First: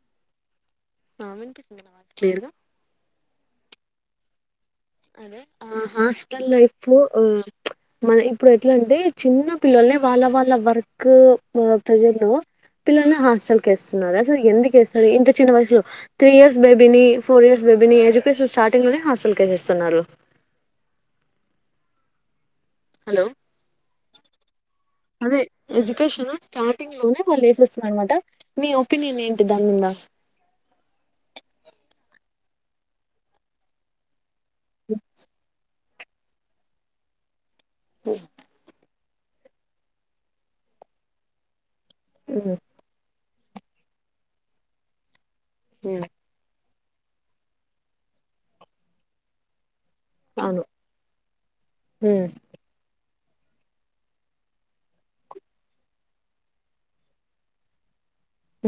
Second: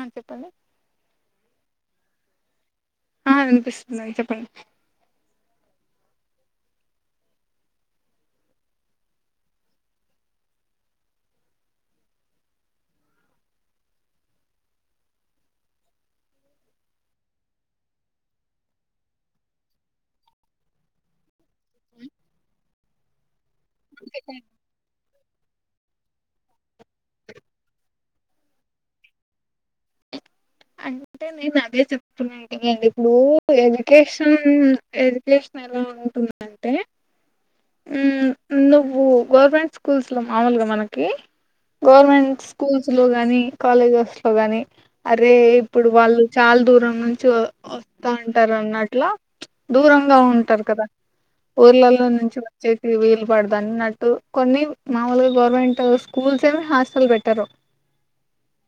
హ చెప్పండి ఆ వినిపిస్తుందా నా మాటా క్లియర్ గా ఆ వినిపిస్తుంది అండి చెప్పండి అదే ఆ హాస్టల్ లైఫ్ ఆ మన ఇప్పుడు ఎట్ల అంటే చిన్న పిల్లల్ని వాళ్ళ వాళ్ళ వర్క్ ప్రెజర్ లో పిల్లల్ని హాస్టల్ కి ఏస్తున్నారు అసలు ఎందుకేస్తారు ఇంత చిన్న వయసులో త్రీ ఇయర్స్ బేబీని ఫోర్ ఇయర్స్ బే బేబీ నీ ఎడ్యుకేషన్ స్టార్టింగ్ లోనే హాస్టల్ కి వేసేస్తున్నారు హలో అంతే [unintelligible] అదే ఎడ్యుకేషన్ స్టార్టింగ్ లోనే వాళ్ళు వేసస్తున్నారు అన్నమాట మీ ఒపీనియన్ ఏంటి దాని మీద అంటే నేను అదే చెప్తున్నాను కదా ఇప్పుడు ఎడ్యుకేషన్ ఊ ఎడ్యుకేషన్ ఎలా ఉంటుందంటే ఊ నువ్వు గవర్నమెంట్ స్కూల్స్ ల మామూలుగా మనకి గవర్నమెంట్ ఉమ్, స్కూల్స్ లో గాని కాలేజెస్ లో గాని అ అరే ఇప్పుడు ఉమ్, వాళ్ళు చాలా దూరం నుంచి వస్తా ఉంటారు అన్నట్లా ప్చ్ దూరంగా అవును ఉంటారు కదా ఊర్లలో ఉమ్, నుంచి వచ్చేసి వీళ్ పడదన్నట్టు కొన్ని మామూలుగా గవర్నమెంట్ స్కూల్స్ ఏమి హాస్టల్ పెట్టరు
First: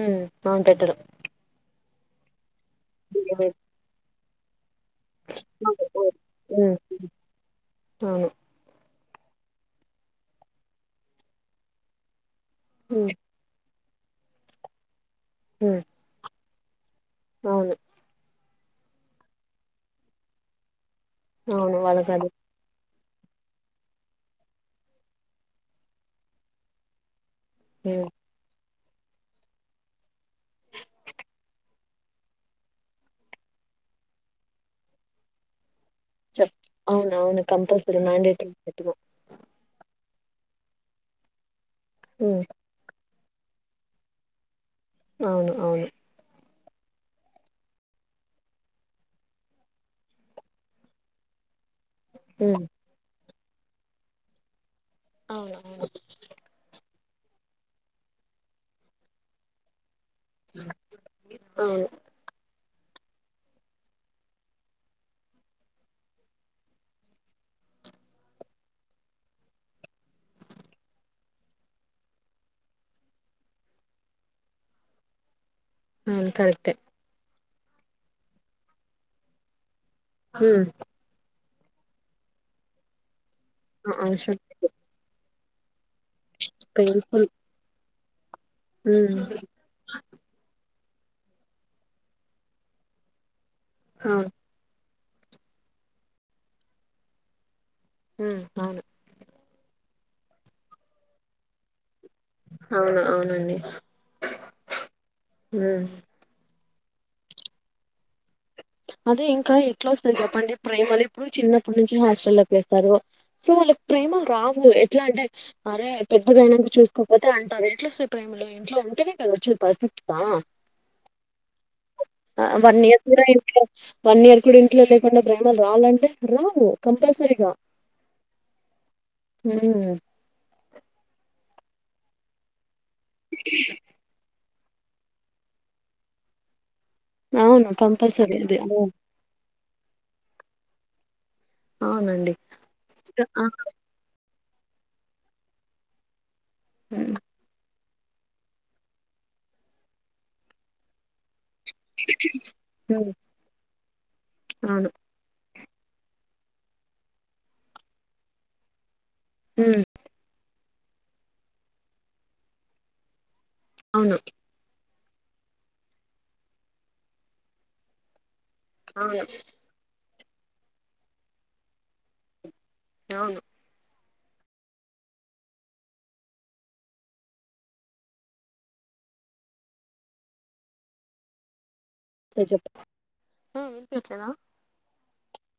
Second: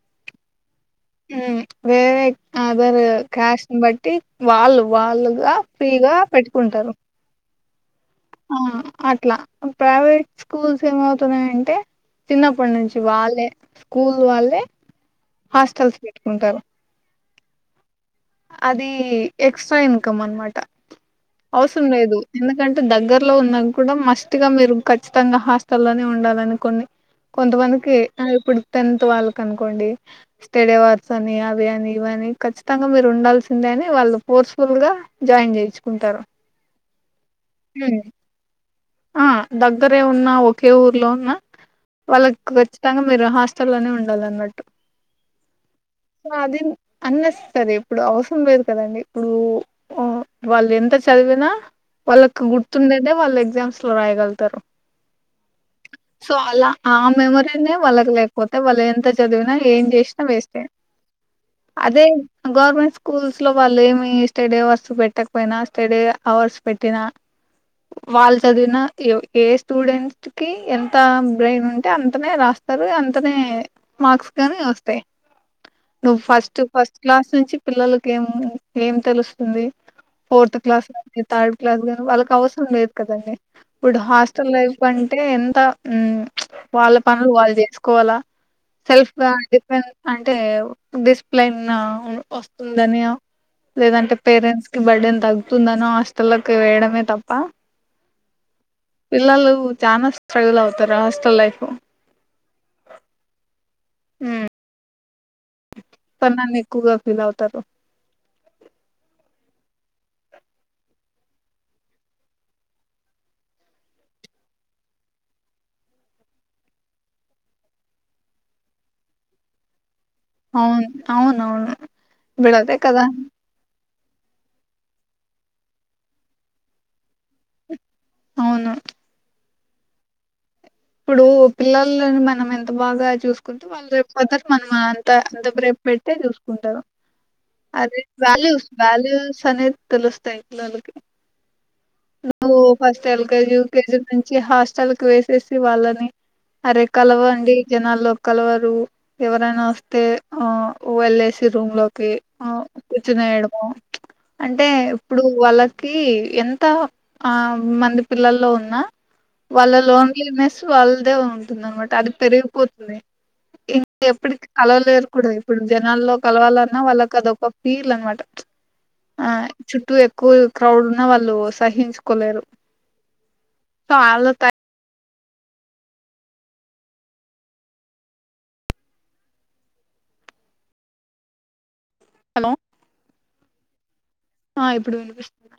ఊ అవును పెటరు ఊ వేరే అదర్ క్యాష్ట్ ని బట్టి వాళ్ళు వాళ్ళుగా ఫ్రీ గా ఉమ్, పెట్టుకుంటారు అవును ఆ! అట్లా ప్రైవేట్ స్కూల్స్ ఏమవుతున్నాయంటే చిన్నప్పటి నుంచి ఉమ్, వాళ్ళే స్కూల్ వాళ్ళే ఉమ్, హాస్టల్స్ పెట్టుకుంటారు అవును అది ఎక్స్ట్రా ఇన్కమ్ అనమాట అవును అవసరం వాళ్ళకి లేదు అది ఎందుకంటే అంటే దగ్గరలో ఉన్నా కూడా మస్ట్గా మీరు ఖచ్చితంగా హాస్టల్లోనే ఉండాలని కొన్ని కొంతమందికి ఉమ్, ఆ ఇప్పుడు టెన్త్ వాళ్ళకి అనుకోండి తెడేవార్స్ అని అవి అని ఇవ అని ఖచ్చితంగా మీరు ఉండాల్సిందే అని వాళ్ళు ఫోర్స్ఫుల్ గా జాయిన్ చేయచ్చు చె అవును అవును కంపల్సరి ఉమ్. మండేటరీ పెట్టుకో ఆ దగ్గరే ఉన్న ఒకే ఊర్లో ఉన్న వాళ్ళకి ఉమ్ ఖచ్చితంగా మీరు హాస్టల్లోనే ఉండాలి అన్నమాట్టు అవును అవును అది అన్నేసెస్సరీ ఇప్పుడు అవసరం లేదు కదండి ఇప్పుడు వాళ్ళు ఎంత చదివ నా వాళ్ళకి ఉమ్ గుర్తుండేదే వాళ్ళు ఎగ్జామ్స్ లో రాయగలుతారు అవును అవును సో అలా ఆ మెమరీ నే వాళ్ళకి లేకపోతే వాళ్ళు ఎంత చదివినా ఏం చేస్ వేేస్టే అవును అదే గవర్మెంట్ స్కూల్స్ లో వాళ్ళు ఏమి స్టడీ అవర్స్ పెట్టకపోయినా స్టడీ అవర్స్ పెట్టినా వాల్ చదివిన ఏ స్టూడెంట్ కి ఎంత బ్రెయిన్ ఉంటే అంతనే రాస్తారు అంతనే ఏ మార్క్స్ కానీ వస్తయ్ నువ్వు అవును ఫస్ట్ కరెక్టే ఫస్ట్ క్లాస్ నుంచి పిల్లలకి ఏం ఏం తెలుస్తుంది ఫోర్త్ ఉమ్ క్లాస్ కానీ థర్డ్ క్లాస్ గానీ వాళ్ళకి అవసరం లేదు కదండి అ- ఇప్పుడు అవసరం హాస్టల్ లైఫ్ అంటే ఎంత ప్చ్ వాళ్ళ పెయిన్ఫుల్ పనులు వాళ్ళు చేసు కోలా సెల్ఫ్ గా ఉమ్ డిఫెన్స్ అంటే డిసిప్లన్ ఆ వస్తుందని లేదంటే అవును పేరెంట్స్ కి బర్డేన్ తగ్గుతుందనో హాస్టల్లకు వేయడమే తప్ప ఊ అవును పిల్లలు చానా స్ట్రగల్ అవుతార హాస్టెల్ లైఫు అవును అవునండి ఊ ఉమ్ పన్నాన్ని ఎక్కువగా ఫీల్ అవుతారు అదే ఇంకా ఎట్లా వస్తది చెప్పండి. ప్రేమలు ఇప్పుడు, చిన్నప్పటి నుంచి హాస్టల్లోకి వేస్తారు. సో వాళ్ళకి ప్రేమ రావు, ఎట్లా అంటే, అరే పెద్దగాయనాక చూసుకోపోతే అంటారు. ఎట్లా వస్తే ప్రేమ. ఇంట్లో ఉంటేనే, గద వచ్చేది. పరిస్థితి. అవును, అవును, అవును, ఇప్పుడు అదె వన్ ఇయర్ కదా. కూడా ఇంట్లో వన్ ఇయర్ కూడా, ఇంట్లో లేకుండా, ప్రేమలు రావాలంటే, రావు కంపల్సరిగా. అవును. ఉమ్ ఇప్పుడు పిల్లలని, మనం ఎంత బాగా చూసుకుంటే, వాళ్ళు రేపు అదర్. మనం అంతా అంత, ప్రేమ పెడితే చూసుకుంటారు. అవును అదే, కంపల్సరీ అది వాల్యుయ్స్ స్, అవును వాల్యుయ్స్ స్ అనేది. తెలుస్తస్తాయి. నా అలుడికి, అవునండి నువ్వు ఫస్ట్ ఎల్ ఆ కేజీ యూకేజీ. చ్చి హాస్టల్ కి వేసేసి, వాళ్ళని అరే ఉమ్ కలవండి. జనాల్లో కలవరు, ఎవరైనా వస్తే ఆ ఉ వెళ్ళేసి. రూమ్ లోకి, అ ఉమ్, కూర్చునియడము అంటే, అవును ఇప్పుడు వాళ్ళ. కి ఎంత ఆ మంది పిల్లల్లో ఉన్నా, వాళ్ళ ఉమ్ లోన్. నేస్ వాళ్ళదే ఉంటుందనమాట, అది పెరిగిపోతుంది. ఇంక అవును ఎప్పటికి కలవలేరు. కూడా ఇప్పుడు జనాల్లో కలవాలన్నా, వాళ్ళకి అదొ ఒక ఫీల్ అనమాట. చ్ అవును! కూల్ క్రౌడ్ ఉన్నా, వాళ్ళు సహించుకోలేరు. అవును. ఆలో త ఎ లో చెప్పు అ వినిపియట్లేదా. ఆ ఇప్పుడు వినిపిస్తుంది.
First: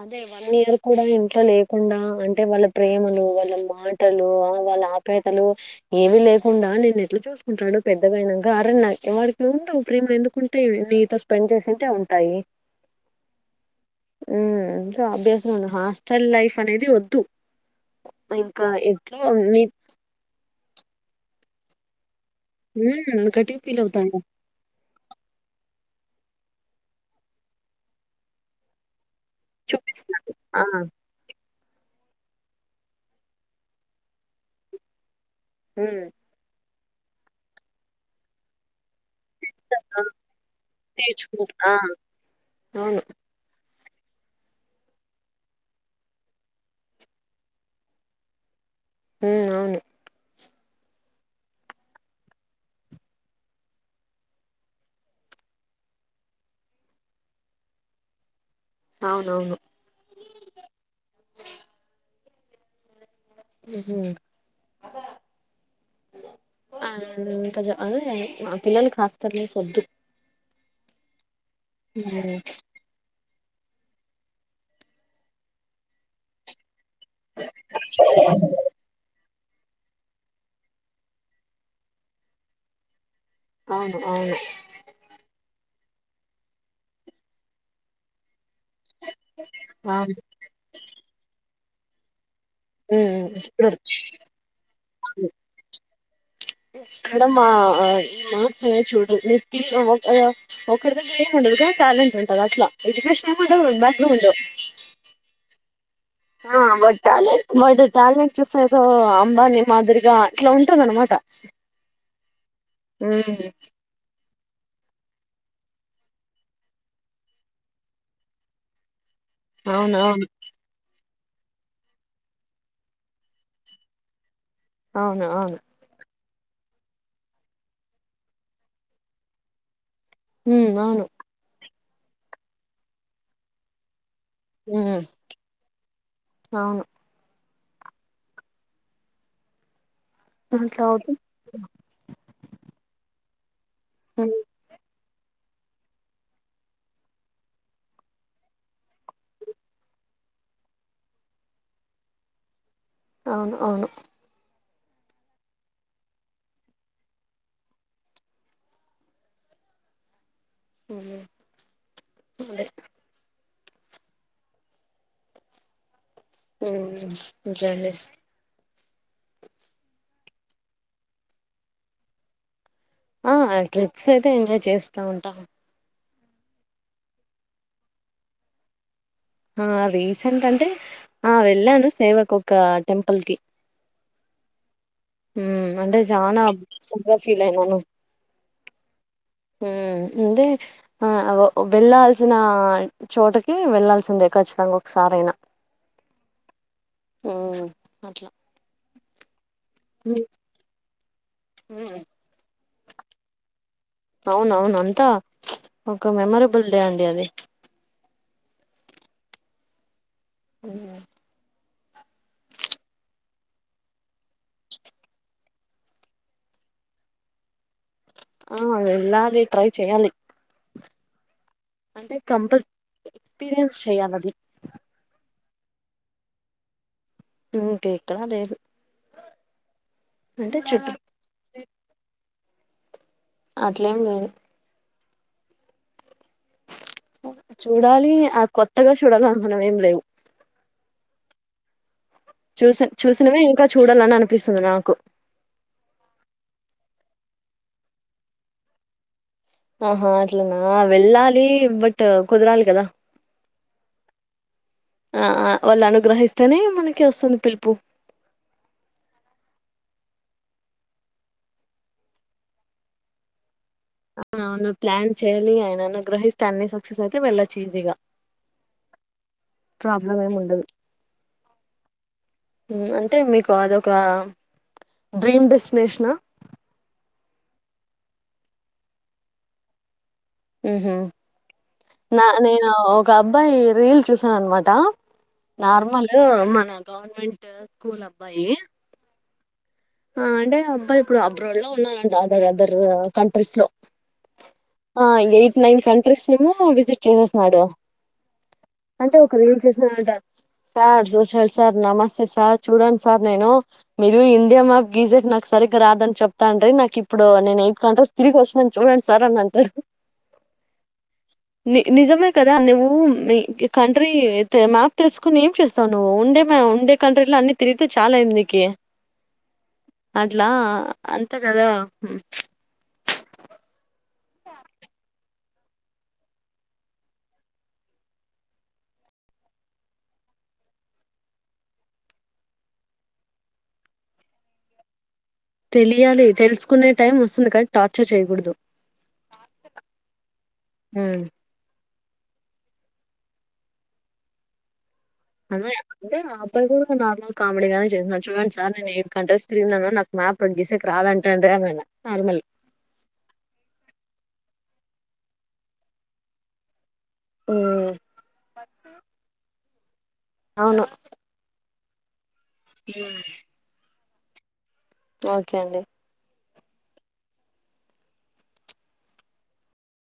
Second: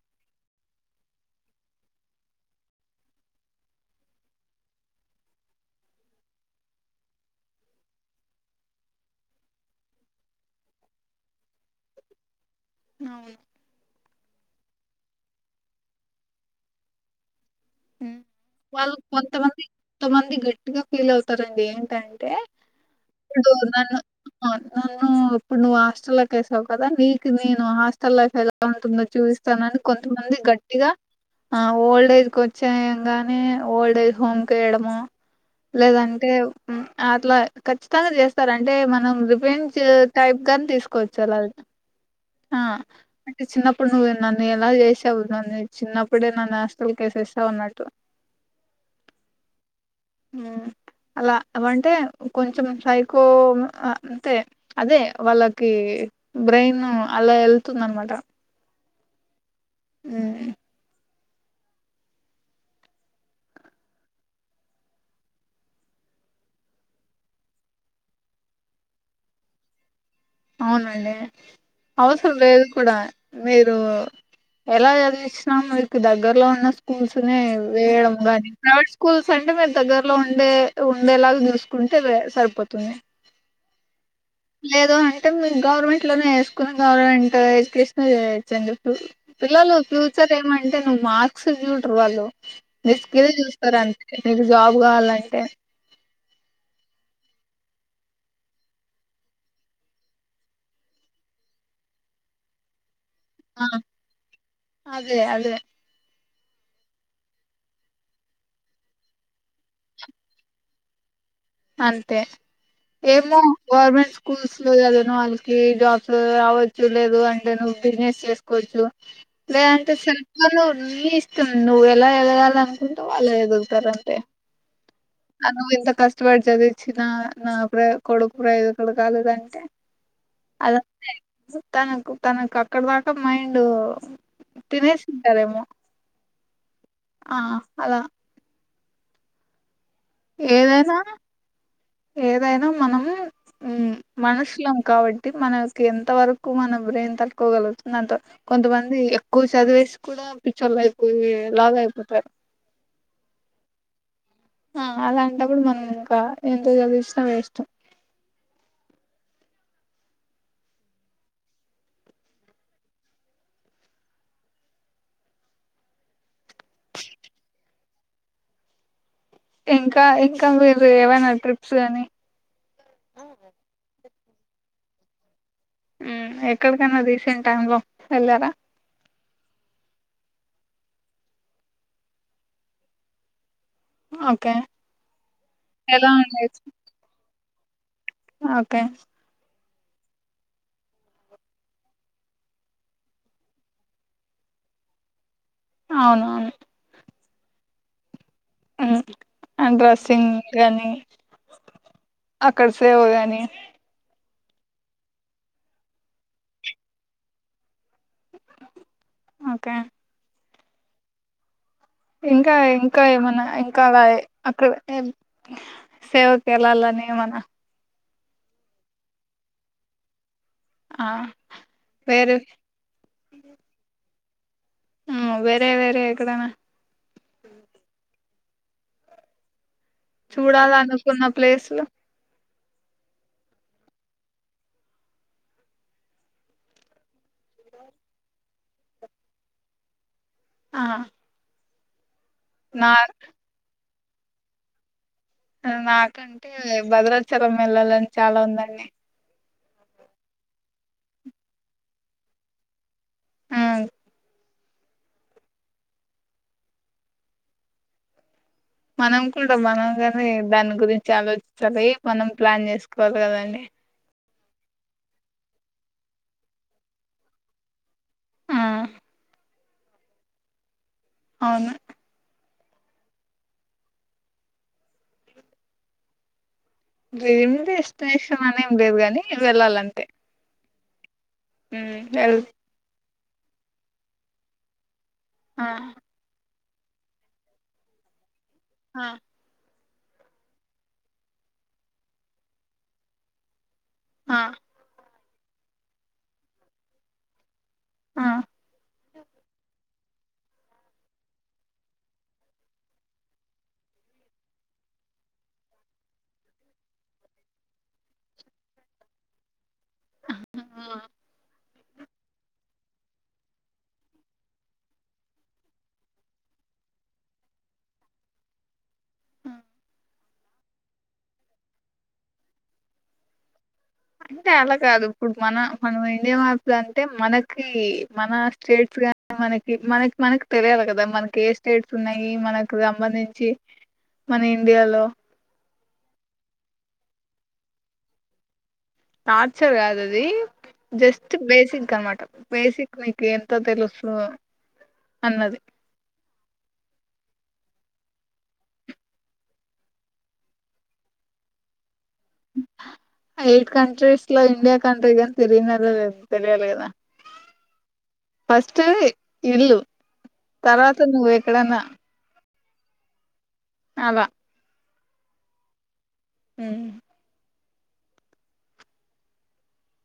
అదే, వన్ ఇయర్ కూడా, ఇంట్లో లేకుండా, అంటే వాళ్ళ ప్రేమలు వాళ్ళ మాటలు. వాళ్ళ ఆపేతలు, ఏవి లేకుండా నేను ఎట్లా చూసుకుంటాడు. పెద్దగేనాక అర్ నా వాడికి. ప్రేమలు ఎందుకుంటాయి. నీతో స్పెండ్ చేసింటే ఉంటాయి. అవును! ఉమ్ ఎంత అభ్యాసం, హాస్టల్ లైఫ్ అనేది వద్దు. హ్మ్. ఇంకా ఎట్లు మీ ఇంగా ఫీల్ అవుతారండి. ఏంటంటే ఉమ్ గట్టిగా ఇప్పుడు ఫీల్ నన్ను. అవుతాంగా నే ఇప్పుడు, నువ్వు హాస్టల్ లకి వేసావు, గదా నీకు నేను హాస్టల్ లైఫ్ ఎలా ఉంటుందో. చూస్తానని, చూపిస్తాడు కొంతమంది ఆ గట్టిగా, ఆ ఓల్డ్ఎజ్ కి వ చేయంగానే, ఓల్డేజ్ హోమ్కి వేయడము. ఉమ్ లేదంటే అట్లా ఖచ్చితంగా చేస్తారు. అంటే మనం ఫెంచ్ ఆ టైప్ గాని తీసుకోవచ్చులా, నేర్చుకో ఆ అ అవును అంటే చిన్న ఇప్పుడు, నువ్వు నన్ను ఎలా చేసేవ, నన్ను చిన్నప్పుడే నన్ను హాస్టల్ కేసే. టవున్నట్టు. ఉ అవును. మ్ అలా, అంటే కొంచెం సైకో, అంటే అదే వాళ్ళకి. బ్రెయిన్, అలా వెళ్తుందనమాట. అవునవును. ఉమ్ ఉహు అ ఇంకా, అ పిల్లలు హాస్టలైఫ్ వద్దు. అవునండి. ఉమ్ అవసరంలేదు కూడా. మీరు ఎలా చదివిచ్చిన, మీకు దగ్గరలో ఉన్న. స్కూల్స్నే వేయడం, గానీ ప్రైవేట్ స్కూల్స్. అంటే మీరు దగ్గరలో ఉండే ఉండేలాగా, చూసుకుంటే సరిపోతుంది. అవును, అవును. లేదు అంటే గవర్నమెంట్ లోనే వేసుకుని గవర్నమెంట్ ఎడ్యుకేషన్ పిల్లలు అవును ఫ్యూచర్ ఏమంటే నువ్వు మార్క్స్ చూడరు వాళ్ళు నీ ఉమ్ స్కిల్ చూస్తారు చూడరు అంతే నీకు జాబ్ కావాలంటే అక్కడ మా చూడు ఒక ఉ [unintelligible] అ టాలెంట్ ఉంటంది అట్లా ఎడ్యుకేషన్ ఆ ఉ అట్లు ఉండ [unintelligible] అదే అదే ఆ వాడి టాలెంట్ బట్ టాలెంట్ చూసే ఏదో అంబానీ మాదిరిగా ఇట్లా ఉంటందనమాట అంతే ఏమో గవర్నమెంట్ స్కూల్స్ లో చదివినవాళ్ళకి జాబ్స్ రావచ్చు లేదు అంటే నువ్వు బిజినెస్ చేసుకోవచ్చు లేదే అంత అవునవును స్వల్పను [unintelligible] నువ్వు ఎలా ఎదగాల అనుకుంటే వాళ్ళ ఎదుగుతారంతే అవునా వాడు చదివిచ్చిన నా ప్ర కొడుకు ప్రయజకుడు కాలేదంటే ఉం అవును అదంతే తనకు తనకు అక్కడ దాకా మైండ్ ఉమ్ తినేసీంటారేమో అవును ఆ అదా అట్లా ఏదైనా అవుతుంది ఏదైనా మనం ఉం ఉమ్, మనషులం కాబట్టి మనకి ఎంత వరకు మన బ్రెయిన్ తట్టుకోగలుగుతుంది అంత కొంతమంది ఎక్కువ చదివేసి కూడా పిచ్చోలు అయిపోయి లాగా అయిపోతారు అవును అవును ఆ అలాంటప్పుడు మనం ఇంకా ఎంత చదివిచ్చీనా వేస్ట్ అవునా అదే ఉం ఇంకెంది ఇంకా ఇంకా మీరు ఏమైనా ట్రిప్స్ గాని ఆ ట్రిప్స్ అయితే ఎంజాయ్ చేస్తా ఉంటా ఉం ఎక్కడికైన్నా రీసెంట్ టైమ్ లో వెళ్లారా ఆ రీసెంట్ అంటే ఆ వెళ్ళాను సేవకు ఒక టెంపుల్ కి ఓకే ఉం అంటే ఎలా చానా ఉండేది అగా [unintelligible] ఫీల్ అయినను ఓకే ఉం అంటే ఆ వెళ్లాల్సిన చోటకి వెళ్లల్సిన ఉందే ఖచ్చితంగా ఒక్క సారి అయినా అవునవును అట్లా ఉం అండ్ డ్రసింగ్ గాని అక్కడ సేవ గాని అవునవును అంతా ఒక మెమరబుల్ డే అండి అది ఓకే అ [unintelligible] ఇంకా ఇంకా ఏమన్నా ఇంకా అలా అక్కడ సేవకెళ్ళలి అని ఏమన ఆ వెళ్ళాలి ట్రై చేయాలి ఆ అంటే వేరే కంపల్ ఎక్స్పీరియన్స్ చెయాలి అది ఉం వేరే వేరే ఎక్కడనా ఉకే ఇక్కడ లేదు అంటే చుట్టూ చూడాలనుకున్న ప్లేస్ లు అట్లేం లేదు చూడాలి ఆ కొత్తగా చూడాలి అనుకున్నవి ఏం లేవు ఆ చూసిన నా చూసినవే ఇంకా చూడాలని అని అనిపిస్తుంది నాకు నాకంటే భద్రాచలం వెల్లాలని చాలా ఉందండి. ఆహా అట్లనా, వెళ్ళాలి బట్ కుదరాలి కదా. ఆ ఆ వాళ్ళు అనుగ్రహిస్తేనే, మనకి వస్తుంది పిలుపు. మనం కూడా మనం గానే దాని గురించి ఆలోచించాలి, మనం ప్లాన్ చేసుకోవాలి కదండి. అవునవును ప్లాన్ చేయాలి, ఆయన అనుగ్రహిస్తే అన్ని సక్సెస్ అయితే వెళ్ళొచ్చు ఈజీగా. ఆ ప్రాబ్లం ఏమి ఉండదు. అవును అంటే మీకు అదొక డ్రీమ్ డెస్టినేషనా? డ్రీమ్ డెస్టినేషన్ అనేం లేదు గానీ, వెళ్ళాలంతే. ఉహు మ్ నా వెల్ నేను ఒక అబ్బాయి రీల్ చూసాను అన్మాట ఆ నార్మల్ మన గవర్నమెంట్ కూల్ అబ్బాయి ఆ ఆ అంటే అబ్బాయి ఇప్పుడు అబ్రాడ్ లో ఉన్నాడంట, అదర్ అదర్ కంట్రీస్ లో. ఆ ఆ ఎయిట్ నైన్ కంట్రీస్ ఏమో విజిట్ చేసేస్నాడు. ఆ అంటే ఒక రీల్ చేసినా అంట సార్ సోషల్ సార్ నమస్తే సార్ చూడండి సార్ నేను మీరు ఇండియా మ గీజెట్ నాకు సరిగ్గా రాదని చెప్తాండ్రీ, నాకు ఇప్పుడు నేను ఎయిట్ కంట్రీస్ తిరిగి వచ్చినాన్, చూడండి సార్ అని అంటడు. ఆ ని నిజమే కదా అ నివు ఉ నీ కంట్రీ మ్యాప్ తెలుసుకుని ఏం చేస్తావు నువ్వు? ఉండే మీ ఉండే కంట్రీలో అన్ని తిరిగితే చాల్ అయింది నీకి ఆ. అట్లా అంతే కదా హు అంటే అలా కాదు, ఇప్పుడు మన మనం ఇండియా మ్యాప్స్ అంటే మనకి మన స్టేట్స్ మనకి మనకి మనకి తెలియాలి కదా, మనకి ఏ స్టేట్స్ ఉన్నాయి మనకు సంబంధించి మన ఇండియాలో తెలియాలి, తెలుసుకునే టైం వస్తుంది కానీ టార్చర్ చేయకూడదు. టార్చర్ కాదు అది ఉమ్ జస్ట్ బేసిక్ క అన్మాట బేసిక్ నీకు ఎంత తెలుసు అన్నది అదే అంటే అప్పుడు కూడా నార్మల్ కామెడీ గానే చేసినడు, చూడండి సార్ నేను కంట్రీస్ తిరిగినాను, నాక్ మ్యాప్ అప్పుడు గీసెక్ రాద్ అంటాండ్రి. ఎయిట్ కంట్రీస్ లో ఇండియా కంట్రీగాని తిరిగనరో లేదో తెలియాలి కదా. ఉమ్ ఫస్ట్ ఇల్లు, తర్వాత నువ్ ఎక్కడన్న. ఉ అల ఓకే అండి ఉ